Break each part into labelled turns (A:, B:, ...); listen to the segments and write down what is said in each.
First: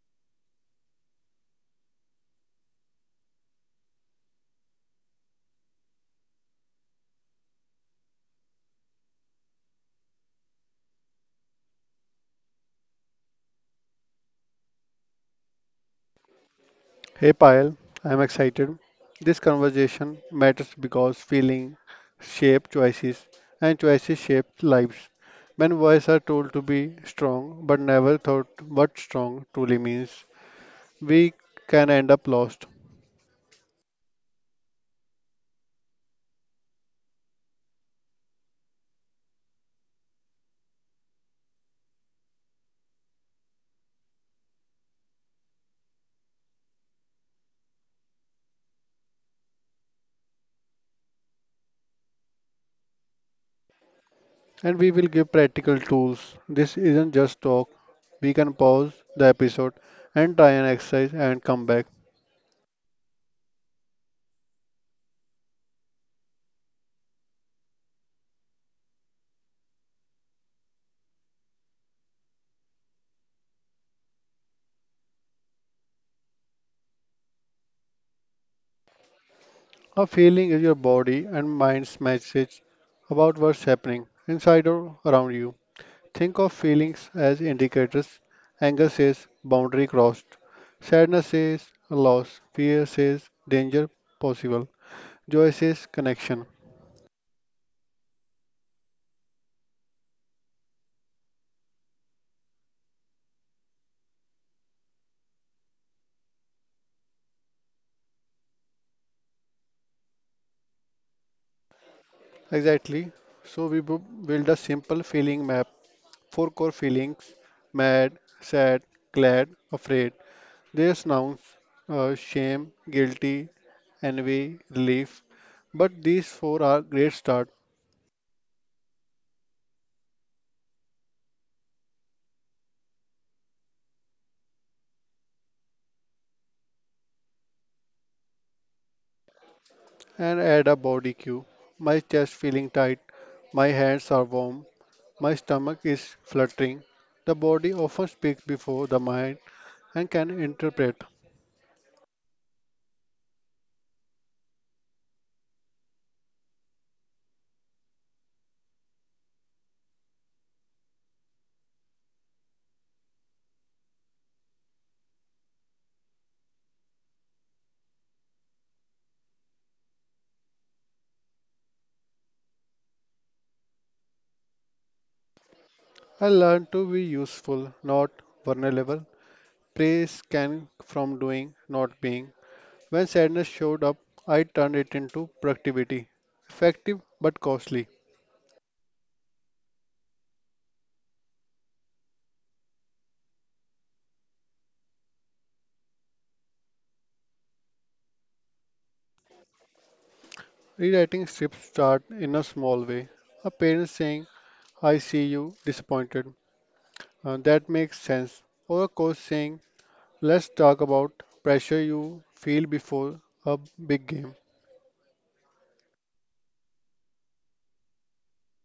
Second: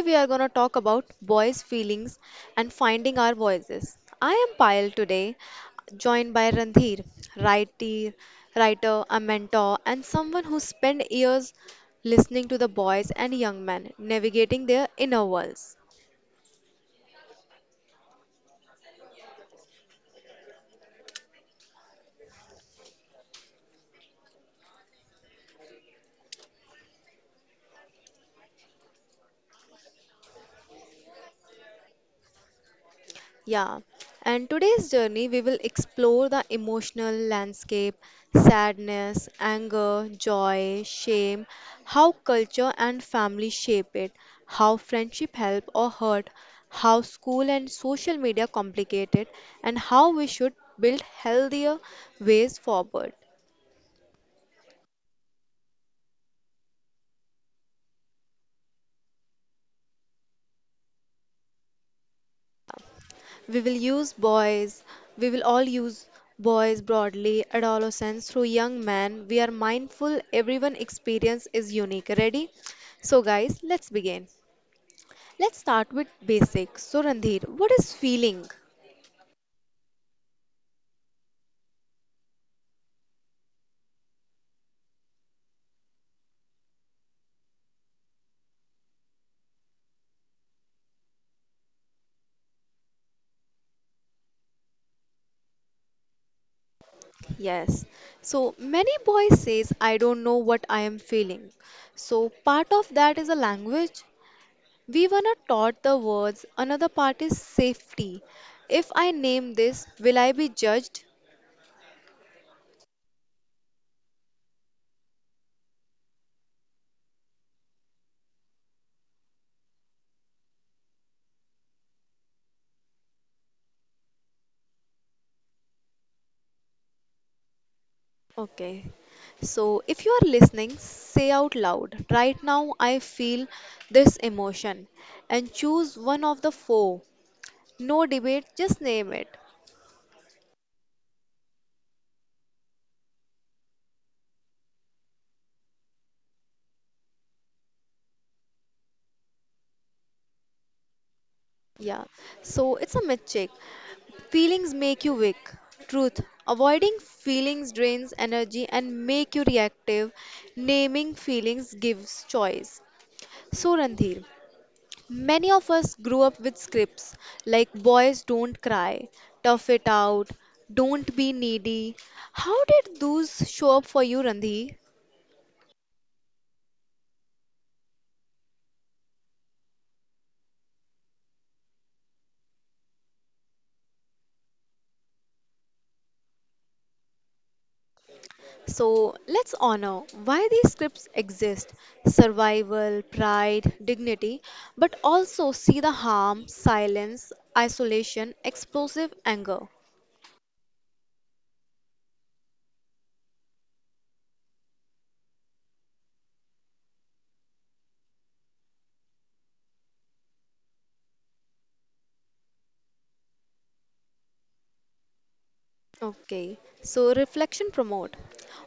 A: we are going to talk about boys' feelings and finding our voices. I am Payal today, joined by Randhir, writer, writer, a mentor, and someone who spent years listening to the boys and young men navigating their inner worlds.
B: Hey Payal, I am excited. This conversation matters because feeling shape choices and choices shape lives. When voices are told to be strong but never thought what strong truly means, we can end up lost.
A: Yeah, and today's journey we will explore the emotional landscape, sadness, anger, joy, shame, how culture and family shape it, how friendship help or hurt, how school and social media complicate it, and how we should build healthier ways forward.
B: And we will give practical tools. This isn't just talk. We can pause the episode and try an exercise and come back.
A: We will use boys, we will all use boys broadly, adolescents through young men. We are mindful everyone experience is unique. Ready? So guys, let's begin. Let's start with basics. So Randhir, what is feeling?
B: A feeling is your body and mind's message about what's happening inside or around you. Think of feelings as indicators. Anger says boundary crossed. Sadness says loss. Fear says danger possible. Joy says connection.
A: Yes. So many boys says I don't know what I am feeling. So part of that is a language. We were not taught the words. Another part is safety. If I name this, will I be judged?
B: Exactly. So build a simple feeling map. Four core feelings mad, sad, glad, afraid. There's nouns shame, guilty, envy, relief. But these four are great start
A: Okay. So if you are listening, say out loud, right now I feel this emotion and choose one of the four. No debate, just name it.
B: and add a body cue. My chest feeling tight. My hands are warm. My stomach is fluttering. The body often speaks before the mind and can interpret.
A: Yeah. So it's a myth check. Feelings make you weak. Truth. Avoiding feelings drains energy and make you reactive. Naming feelings gives choice. So Randhir, many of us grew up with scripts like boys don't cry, tough it out, don't be needy. How did those show up for you, Randhi?
B: I learn to be useful, not vulnerable. Praise came from doing, not being. When sadness showed up, I turned it into productivity. Effective but costly.
A: So let's honor why these scripts exist, survival, pride, dignity, but also see the harm, silence, isolation, explosive anger.
B: Rewriting strips start in a small way. A parent saying, I see you disappointed. That makes sense. Or a coach saying, let's talk about pressure you feel before a big game.
A: Okay, so reflection promote.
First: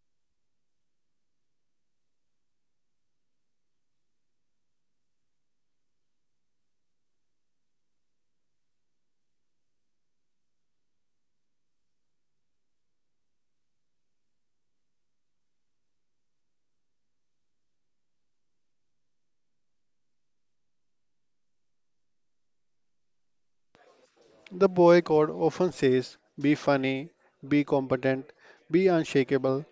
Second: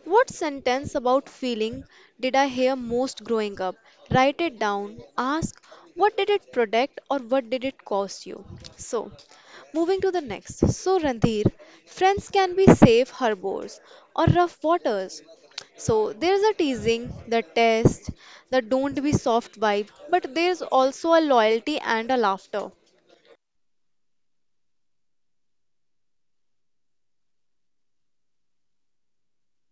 A: What sentence about feeling did I hear most growing up? Write it down. Ask, what did it protect or what did it cost you? So, moving to the next. So, Randhir, friends can be safe harbors or rough waters. So, there's a teasing, the test, the don't be soft vibe, but there's also a loyalty and a laughter.
B: The boy code often says be funny, be competent, be unshakable,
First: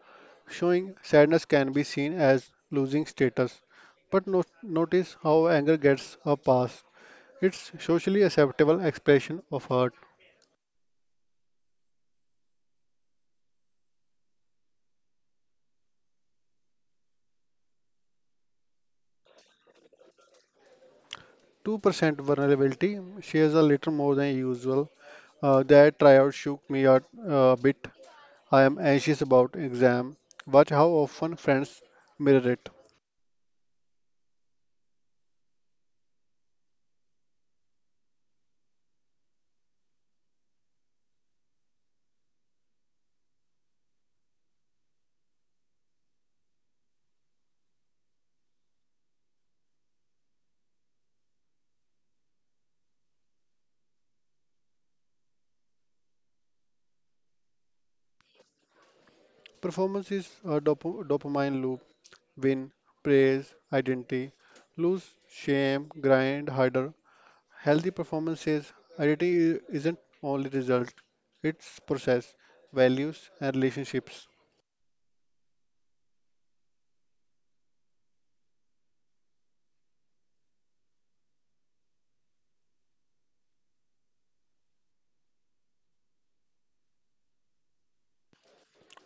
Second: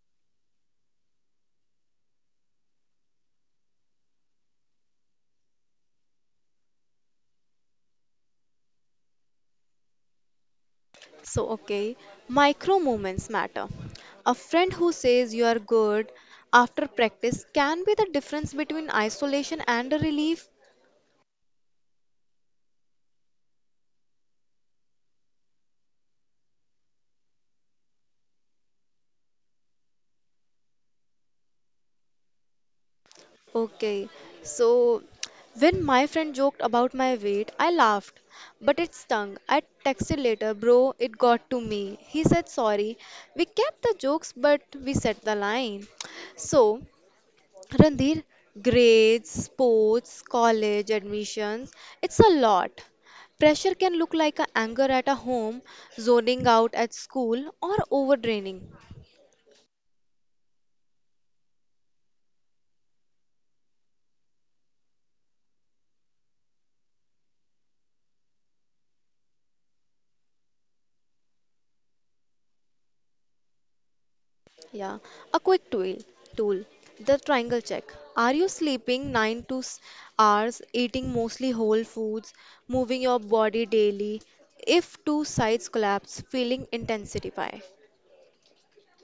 B: showing sadness can be seen as losing status. But notice how anger gets a pass. It's socially acceptable expression of hurt.
A: Okay, micro moments matter. A friend who says you are good after practice can be the difference between isolation and a relief.
B: 2% vulnerability shares a little more than usual. That tryout shook me a bit. I am anxious about exam. Watch how often friends mirror it.
A: Okay, so when my friend joked about my weight, I laughed, but it stung. I texted later, bro, it got to me. He said sorry. We kept the jokes, but we set the line. So, Randir, grades, sports, college admissions, it's a lot. Pressure can look like a anger at a home, zoning out at school, or overtraining.
B: Performance is a dopamine loop win, praise, identity, lose, shame, grind harder. Healthy performance says identity isn't only result, it's process, values and relationships.
A: Yeah, a quick tool. Tool. The triangle check. Are you sleeping 9 to hours, eating mostly whole foods, moving your body daily? If two sides collapse, feeling intensify.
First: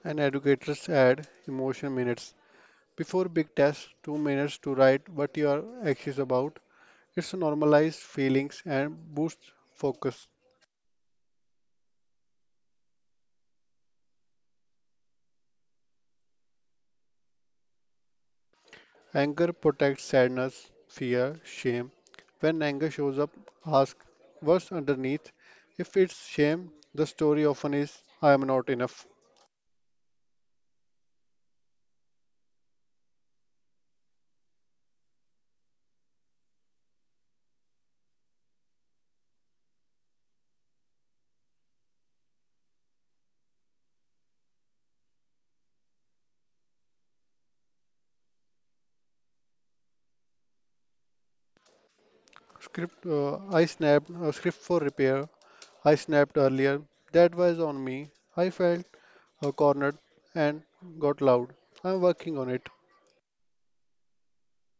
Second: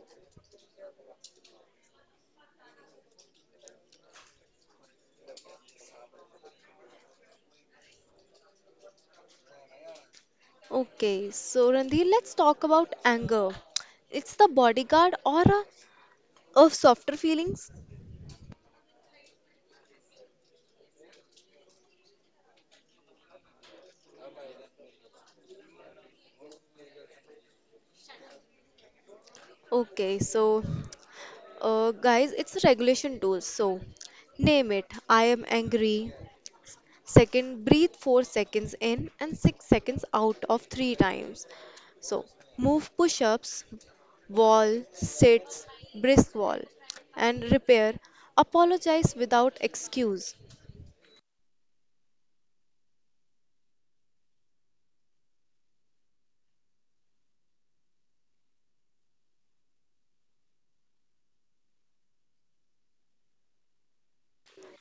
B: And educators add emotion minutes. Before big tests, 2 minutes to write what your action is about. It's normalised feelings and boosts focus.
A: Okay, so Randir, let's talk about anger. It's the bodyguard or a of softer feelings?
B: Anger protects sadness, fear, shame. When anger shows up, ask what's underneath. If it's shame, the story often is I am not enough.
A: Okay, so guys, it's a regulation tool. So name it. I am angry. Second, breathe 4 seconds in and 6 seconds out of three times. So move push ups, wall, sits, brisk wall, and repair. Apologize without excuse.
B: Script I snapped a script for repair. I snapped earlier. That was on me. I felt cornered and got loud. I'm working on it.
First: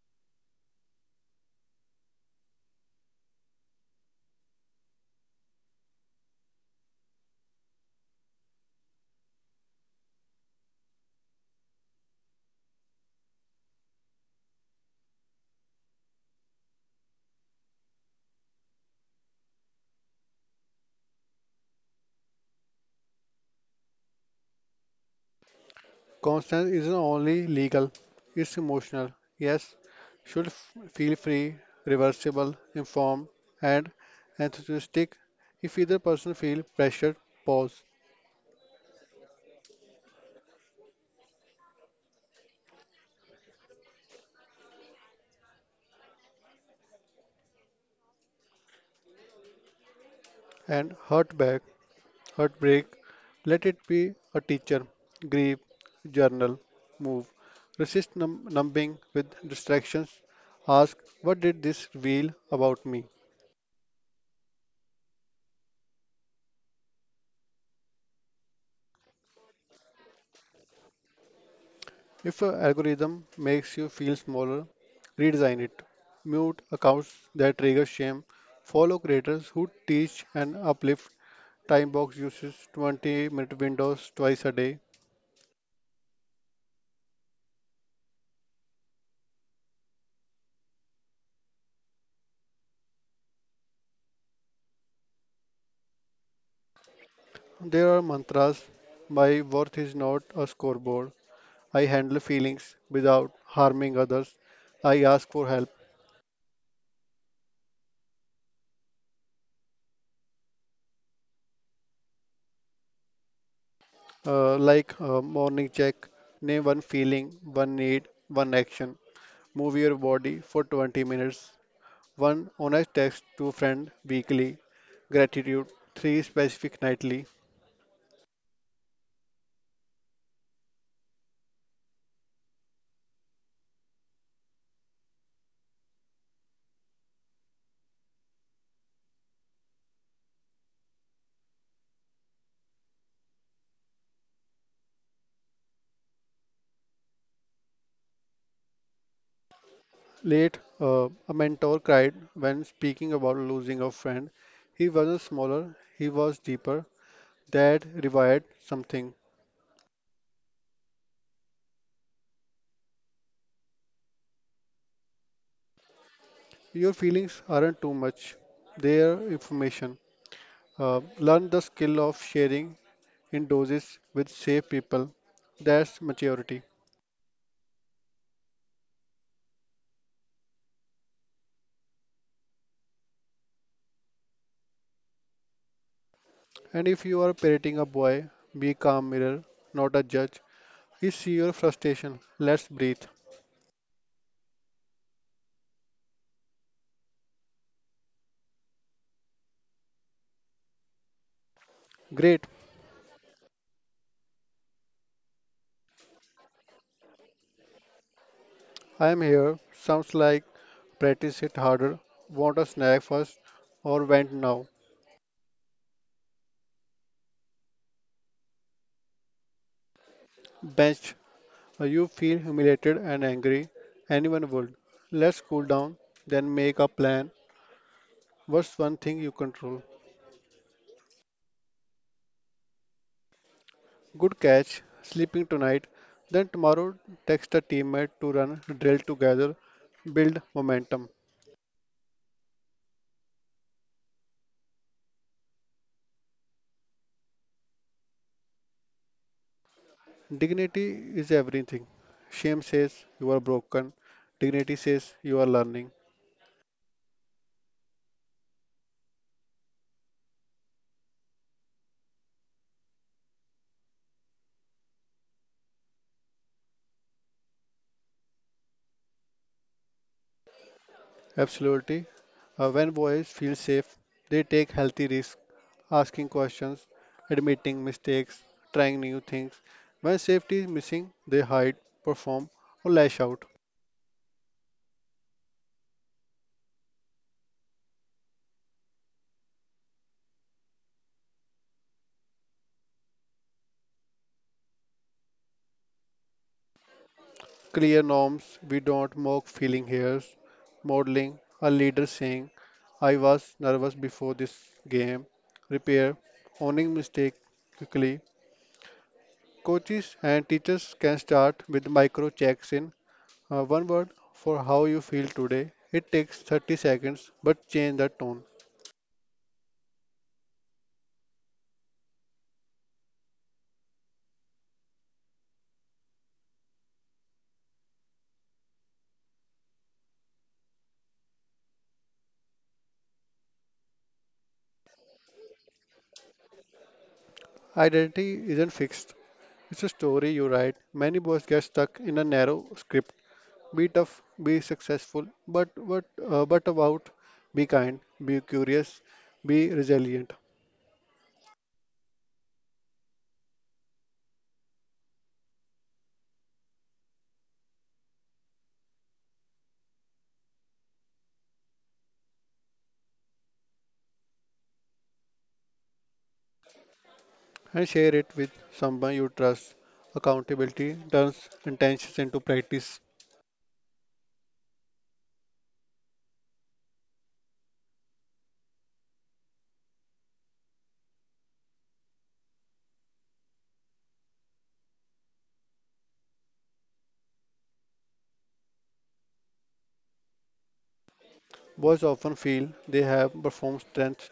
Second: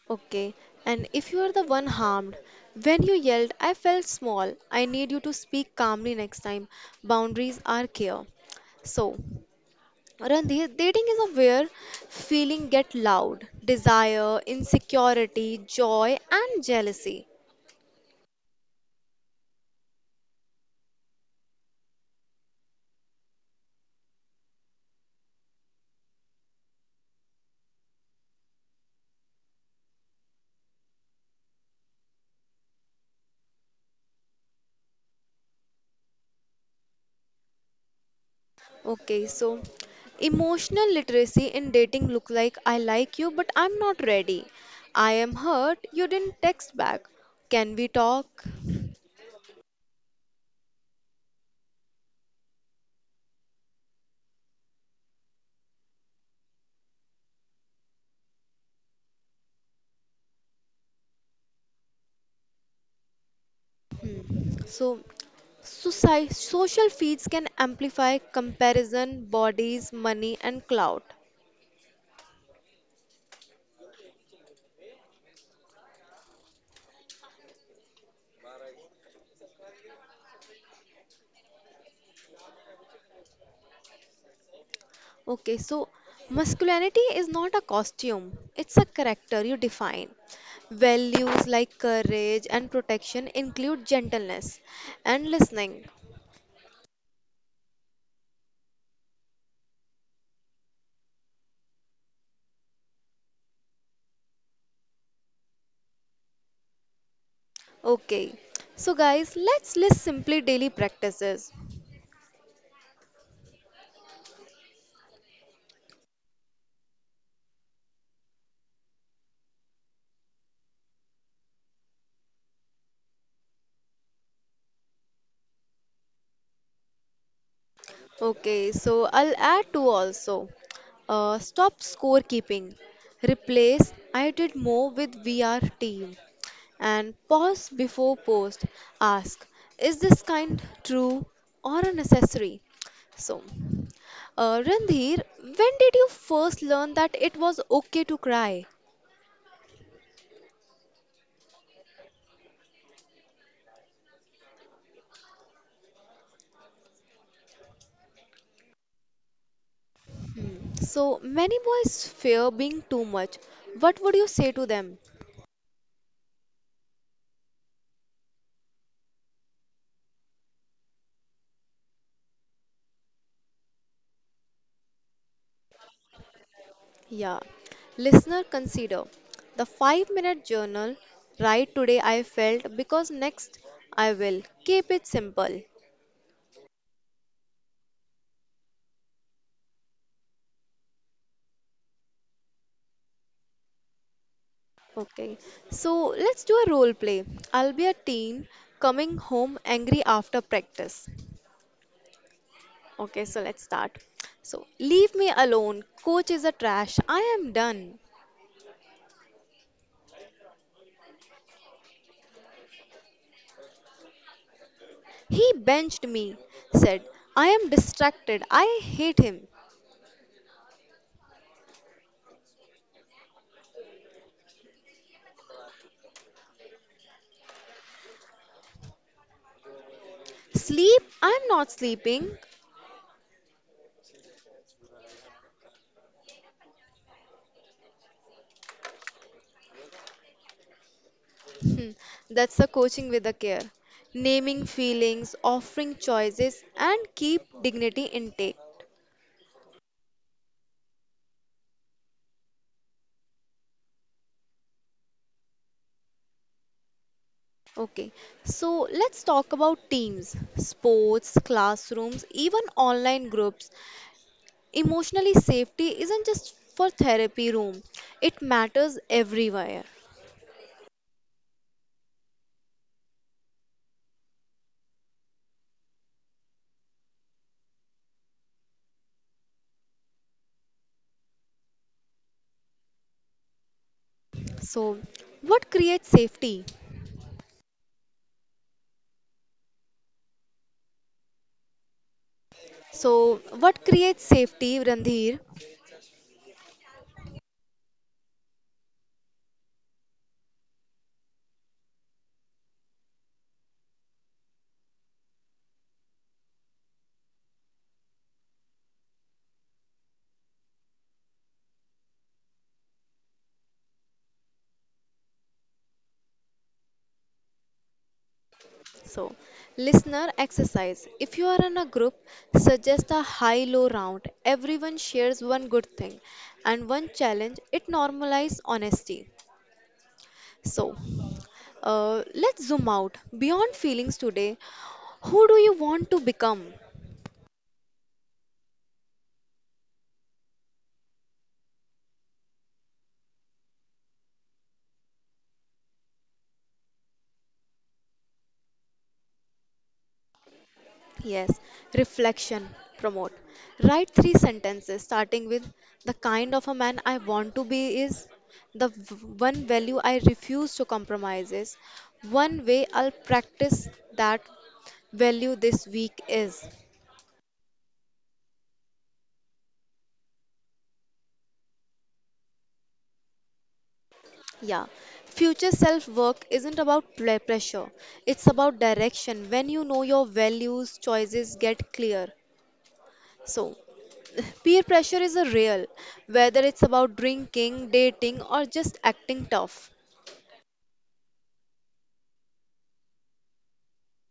A: Okay, and if you are the one harmed, when you yelled, I felt small, I need you to speak calmly next time. Boundaries are clear. So, Randhir, dating is a where feeling get loud, desire, insecurity, joy, and jealousy.
B: Consent isn't only legal, it's emotional. Yes, should feel free, reversible, informed, and enthusiastic. If either person feel pressured, pause
A: Okay, so emotional literacy in dating look like I like you, but I'm not ready. I am hurt. You didn't text back. Can we talk?
B: and hurt back, heartbreak, let it be a teacher, grieve, journal, move. Resist numbing with distractions. Ask, what did this reveal about me?
A: Mm. So, social feeds can amplify comparison, bodies, money, and clout.
B: If an algorithm makes you feel smaller, redesign it. Mute accounts that trigger shame. Follow creators who teach and uplift. Timebox uses 20-minute windows twice a day.
A: Okay, so masculinity is not a costume, it's a character you define. Values like courage and protection include gentleness and listening.
B: There are mantras. My worth is not a scoreboard. I handle feelings without harming others. I ask for help.
A: Okay, so guys, let's list simply daily practices.
B: Morning check. Name one feeling, one need, one action. Move your body for 20 minutes. One, honest text to friend weekly. Gratitude, three specific nightly.
A: Okay, so I'll add two also. Stop scorekeeping. Replace I did more with VR team. And pause before post. Ask, is this kind true or a necessary? So, Randhir, when did you first learn that it was okay to cry?
B: Late, a mentor cried when speaking about losing a friend. He wasn't smaller, he was deeper. That revived something.
A: So, many boys fear being too much. What would you say to them?
B: Your feelings aren't too much, they're information. Learn the skill of sharing in doses with safe people. That's maturity.
A: Yeah. Listener, consider the 5 minute journal. Right today, I felt because next I will. Keep it simple.
B: And if you are parenting a boy, be calm mirror, not a judge. He see your frustration. Let's breathe.
A: Okay. So let's do a role play. I'll be a teen coming home angry after practice.
B: Great,
A: Okay. So let's start. So leave me alone. Coach is a trash. I am done.
B: I am here. Sounds like practice it harder. Want a snack first or went now?
A: He benched me. Said, I am distracted. I hate him.
B: Benched. You feel humiliated and angry. Anyone would. Let's cool down, then make a plan. What's one thing you control?
A: Sleep? I'm not sleeping.
B: Good catch. Sleeping tonight. Then tomorrow, text a teammate to run a drill together. Build momentum.
A: That's the coaching with the care. Naming feelings, offering choices, and keep dignity intake.
B: Dignity is everything. Shame says you are broken. Dignity says you are learning.
A: Okay, so let's talk about teams, sports, classrooms, even online groups. Emotionally, safety isn't just for therapy room, it matters everywhere.
B: Absolutely. When boys feel safe, they take healthy risks, asking questions, admitting mistakes, trying new things. When safety is missing, they hide, perform, or lash out.
A: So, what creates safety? So, what creates safety, Randhir?
B: Clear norms, we don't mock feeling hears, modeling, a leader saying, I was nervous before this game, repair, owning mistake quickly. Coaches and teachers can start with micro checks in one word for how you feel today. It takes 30 seconds, but change the tone.
A: So, listener exercise. If you are in a group, suggest a high low round. Everyone shares one good thing and one challenge. It normalizes honesty. So, let's zoom out beyond feelings today. Who do you want to become?
B: Identity isn't fixed, it's a story you write. Many boys get stuck in a narrow script. Be tough, be successful, but what, but about be kind, be curious, be resilient,
A: Yes, reflection, promote. Write three sentences starting with the kind of a man I want to be is, the one value I refuse to compromise is, one way I'll practice that value this week is.
B: and share it with someone you trust. Accountability turns intentions into practice.
A: Yeah, future self work isn't about pressure, it's about direction. When you know your values, choices get clear. So, peer pressure is a real, whether it's about drinking, dating, or just acting tough.
B: Boys often feel they have performed strength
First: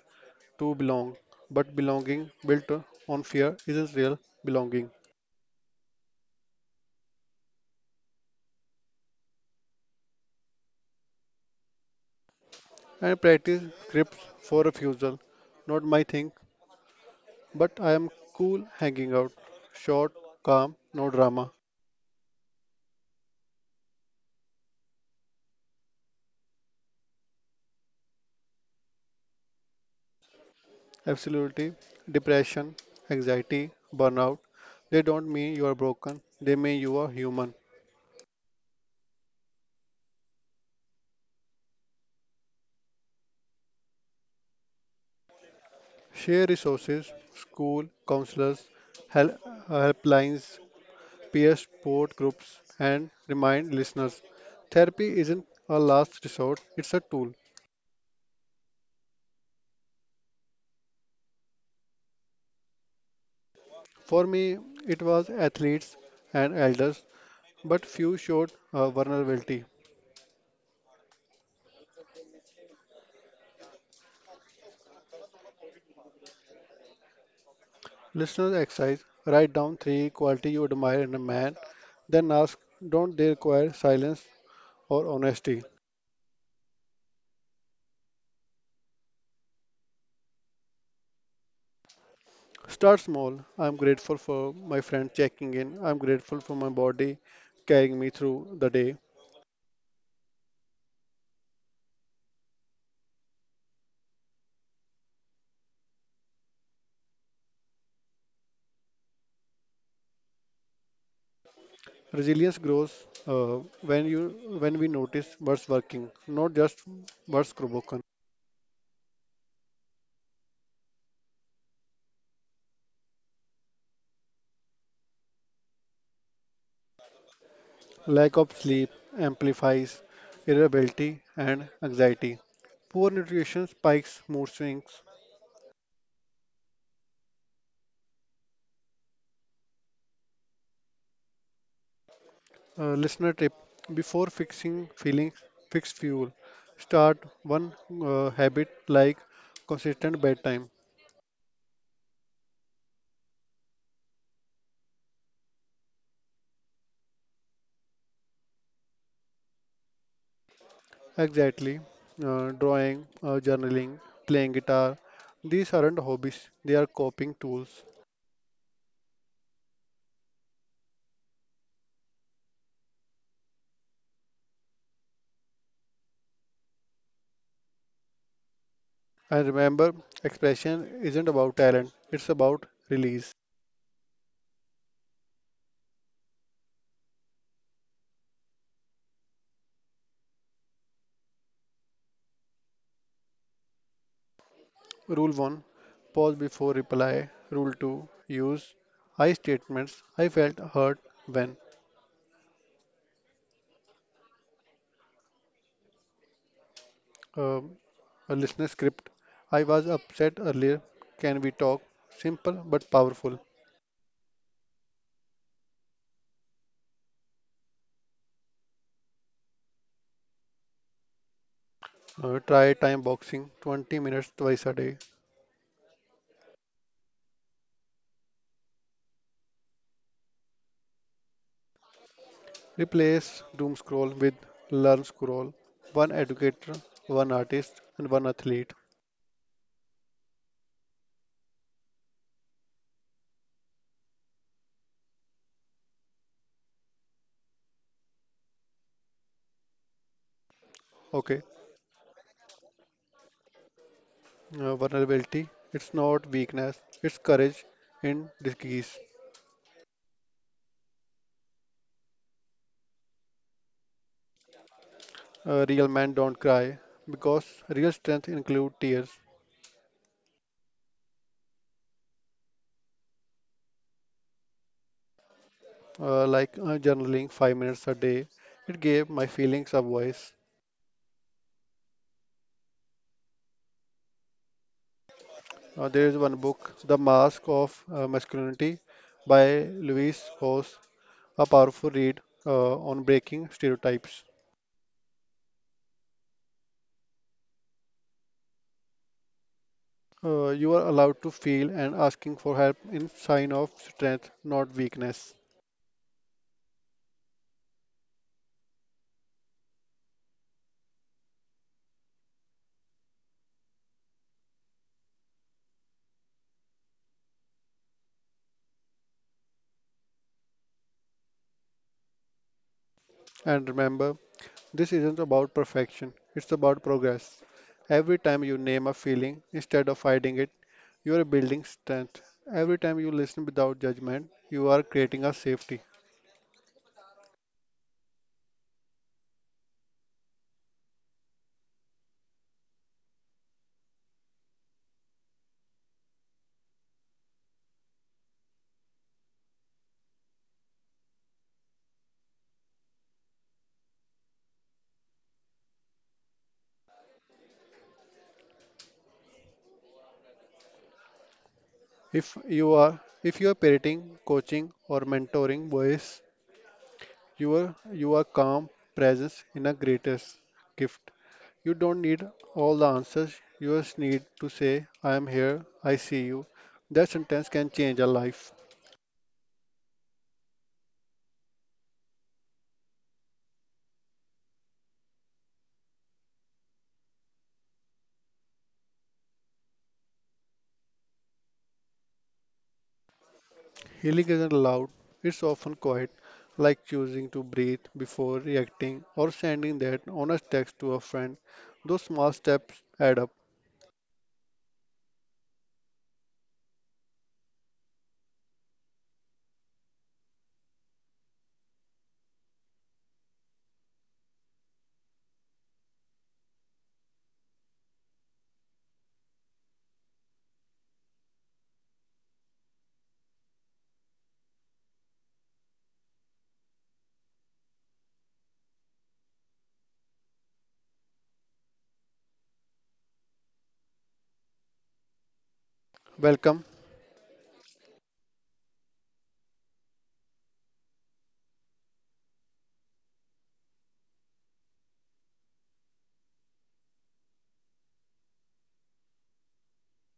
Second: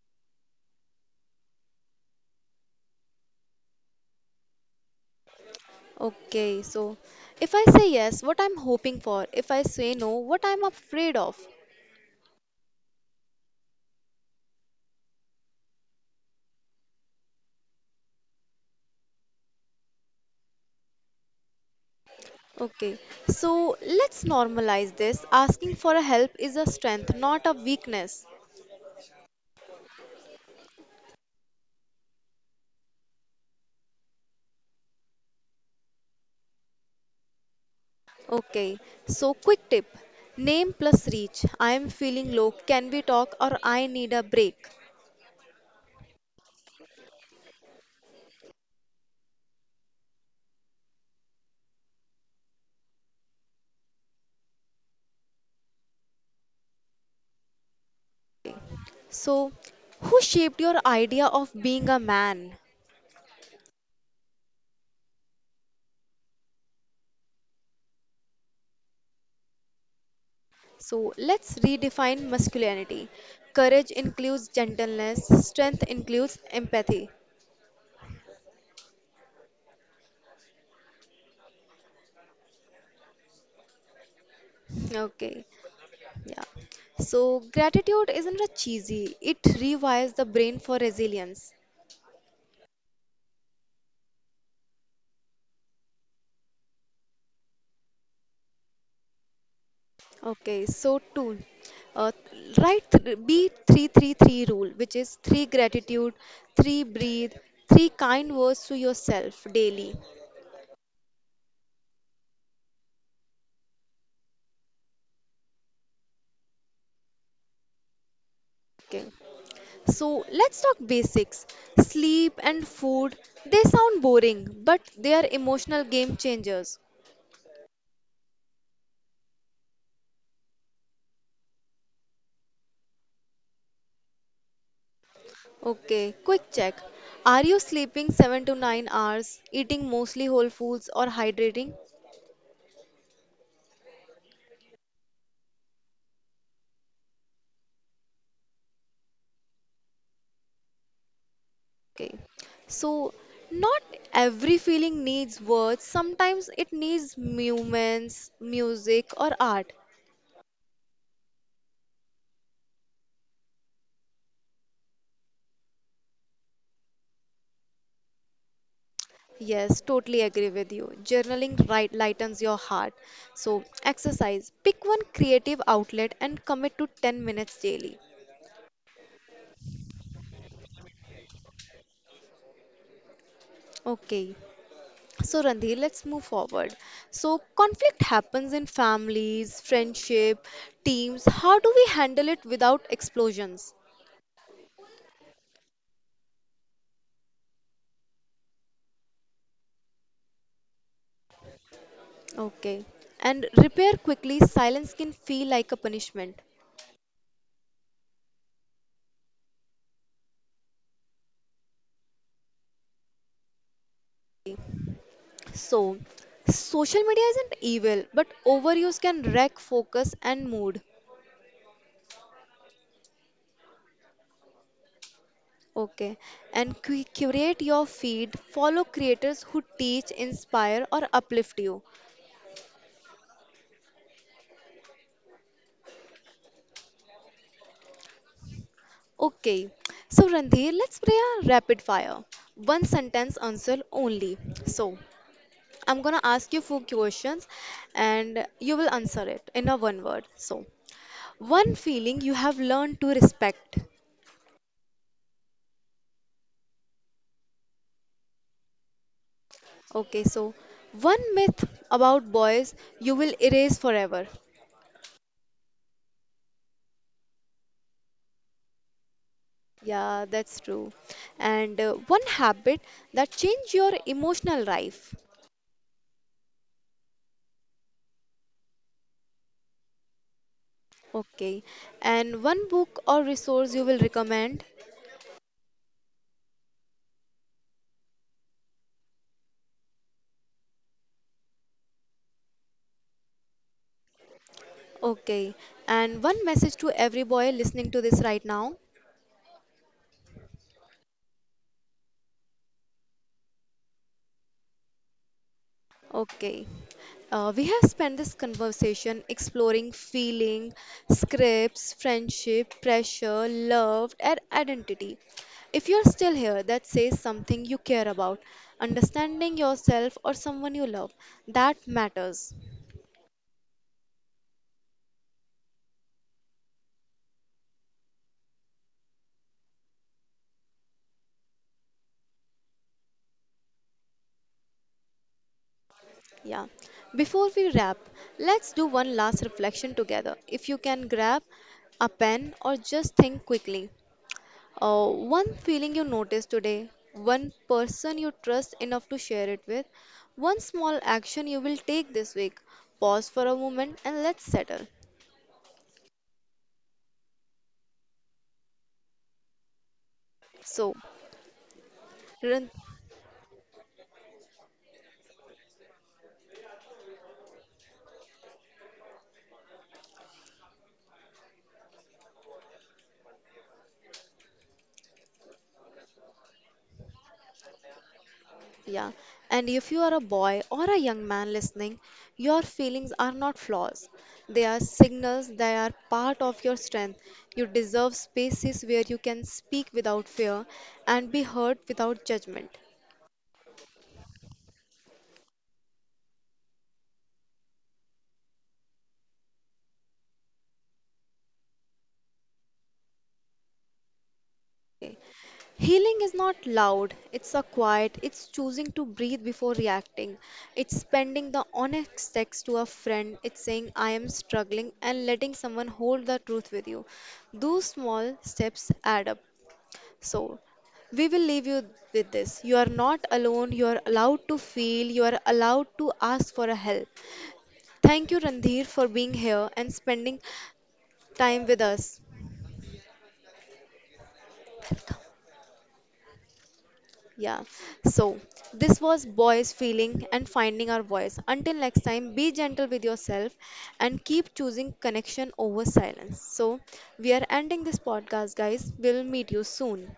B: to belong, but belonging built on fear isn't real belonging.
A: Okay, so if I say yes, what I'm hoping for, if I say no, what I'm afraid of.
B: And practice grips for refusal, not my thing, but I am cool hanging out, short, calm, no drama.
A: Okay, so let's normalize this. Asking for a help is a strength, not a weakness.
B: Absolutely, depression, anxiety, burnout, they don't mean you are broken, they mean you are human.
A: Okay, so quick tip, name plus reach. I am feeling low, can we talk, or I need a break.
B: Share resources, school, counselors, help, helplines, peer support groups, and remind listeners therapy isn't a last resort, it's a tool.
A: So, who shaped your idea of being a man?
B: For me, it was athletes and elders, but few showed vulnerability.
A: So let's redefine masculinity. Courage includes gentleness, strength includes empathy.
B: Listeners exercise write down three qualities you admire in a man, then ask don't they require silence or
A: Okay,
B: honesty?
A: yeah. So gratitude isn't a cheesy, it rewires the brain for resilience.
B: Start small. I'm grateful for my friend checking in, I'm grateful for my body carrying me through the day.
A: Okay, so two, uh, write B three three three rule, which is three gratitude, three breathe, three kind words to yourself daily.
B: Resilience grows uh, when you when we notice what's working, not just what's broken.
A: Okay. So let's talk basics. Sleep and food, they sound boring, but they are emotional game changers.
B: Lack of sleep amplifies irritability and anxiety. Poor nutrition spikes mood swings.
A: Okay, quick check. Are you sleeping 7 to 9 hours, eating mostly whole foods, or hydrating?
B: Listener tip: before fixing feelings, fix fuel. Start one habit like consistent bedtime.
A: Okay, so not every feeling needs words, sometimes it needs movements, music, or art.
B: Exactly, drawing, journaling, playing guitar. These aren't hobbies; they are coping tools.
A: Yes, totally agree with you. Journaling right lightens your heart. So, exercise. Pick one creative outlet and commit to 10 minutes daily.
B: And remember, expression isn't about talent, it's about release.
A: Okay. So, Randhi, let's move forward. So, conflict happens in families, friendship, teams. How do we handle it without explosions?
B: Rule 1, pause before reply. Rule 2, use I statements. I felt hurt when
A: Okay. And repair quickly, silence can feel like a punishment.
B: um, a listener script. I was upset earlier. Can we talk? Simple but powerful.
A: So, social media isn't evil, but overuse can wreck focus and mood.
B: Try time boxing 20 minutes twice a day.
A: Okay. And curate your feed. Follow creators who teach, inspire, or uplift you.
B: Replace doom scroll with learn scroll. One educator, one artist, and one athlete.
A: Okay. So, Randhir, let's play a rapid fire. One sentence answer only. So, I'm gonna ask you four questions and you will answer it in a one word. So,
B: Okay.
A: one feeling you have learned to respect.
B: Vulnerability, it's not weakness, it's courage in disguise.
A: Okay. So, one myth about boys you will erase forever.
B: Real men don't cry because real strength include tears.
A: Yeah, that's true. And one habit that change your emotional life.
B: Journaling 5 minutes a day, it gave my feelings a voice.
A: Okay. And one book or resource you will recommend.
B: There is one book, The Mask of Masculinity, by Louise Hoss, a powerful read on breaking stereotypes.
A: Okay. And one message to every boy listening to this right now.
B: You are allowed to feel and asking for help in sign of strength, not weakness.
A: Okay. We have spent this conversation exploring feeling, scripts, friendship, pressure, love, and identity. If you're still here, that says something you care about. Understanding yourself or someone you love, that matters.
B: And remember, this isn't about perfection, it's about progress. Every time you name a feeling instead of hiding it, you are building strength. Every time you listen without judgment, you are creating a safety.
A: Yeah. Before we wrap, let's do one last reflection together. If you can grab a pen or just think quickly. One feeling you notice today, one person you trust enough to share it with, one small action you will take this week. Pause for a moment and let's settle. So,
B: If
A: run-
B: you are if you are parenting, coaching or mentoring boys, you are calm presence in a greatest gift. You don't need all the answers. You just need to say, I am here, I see you. That sentence can change a life.
A: yeah. And if you are a boy or a young man listening, your feelings are not flaws. They are signals, they are part of your strength. You deserve spaces where you can speak without fear and be heard without judgment.
B: Healing isn't loud, it's often quiet, like choosing to breathe before reacting or sending that honest text to a friend. Those small steps add up.
A: Healing is not loud, it's a quiet, it's choosing to breathe before reacting. It's spending the honest text to a friend, it's saying, I am struggling, and letting someone hold the truth with you. Those small steps add up. So, we will leave you with this. You are not alone, you are allowed to feel, you are allowed to ask for a help. Thank you, Randhir, for being here and spending time with us. Welcome.
B: Welcome.
A: Yeah. So this was boys feeling and finding our voice. Until next time, be gentle with yourself and keep choosing connection over silence. So we are ending this podcast, guys. We'll meet you soon.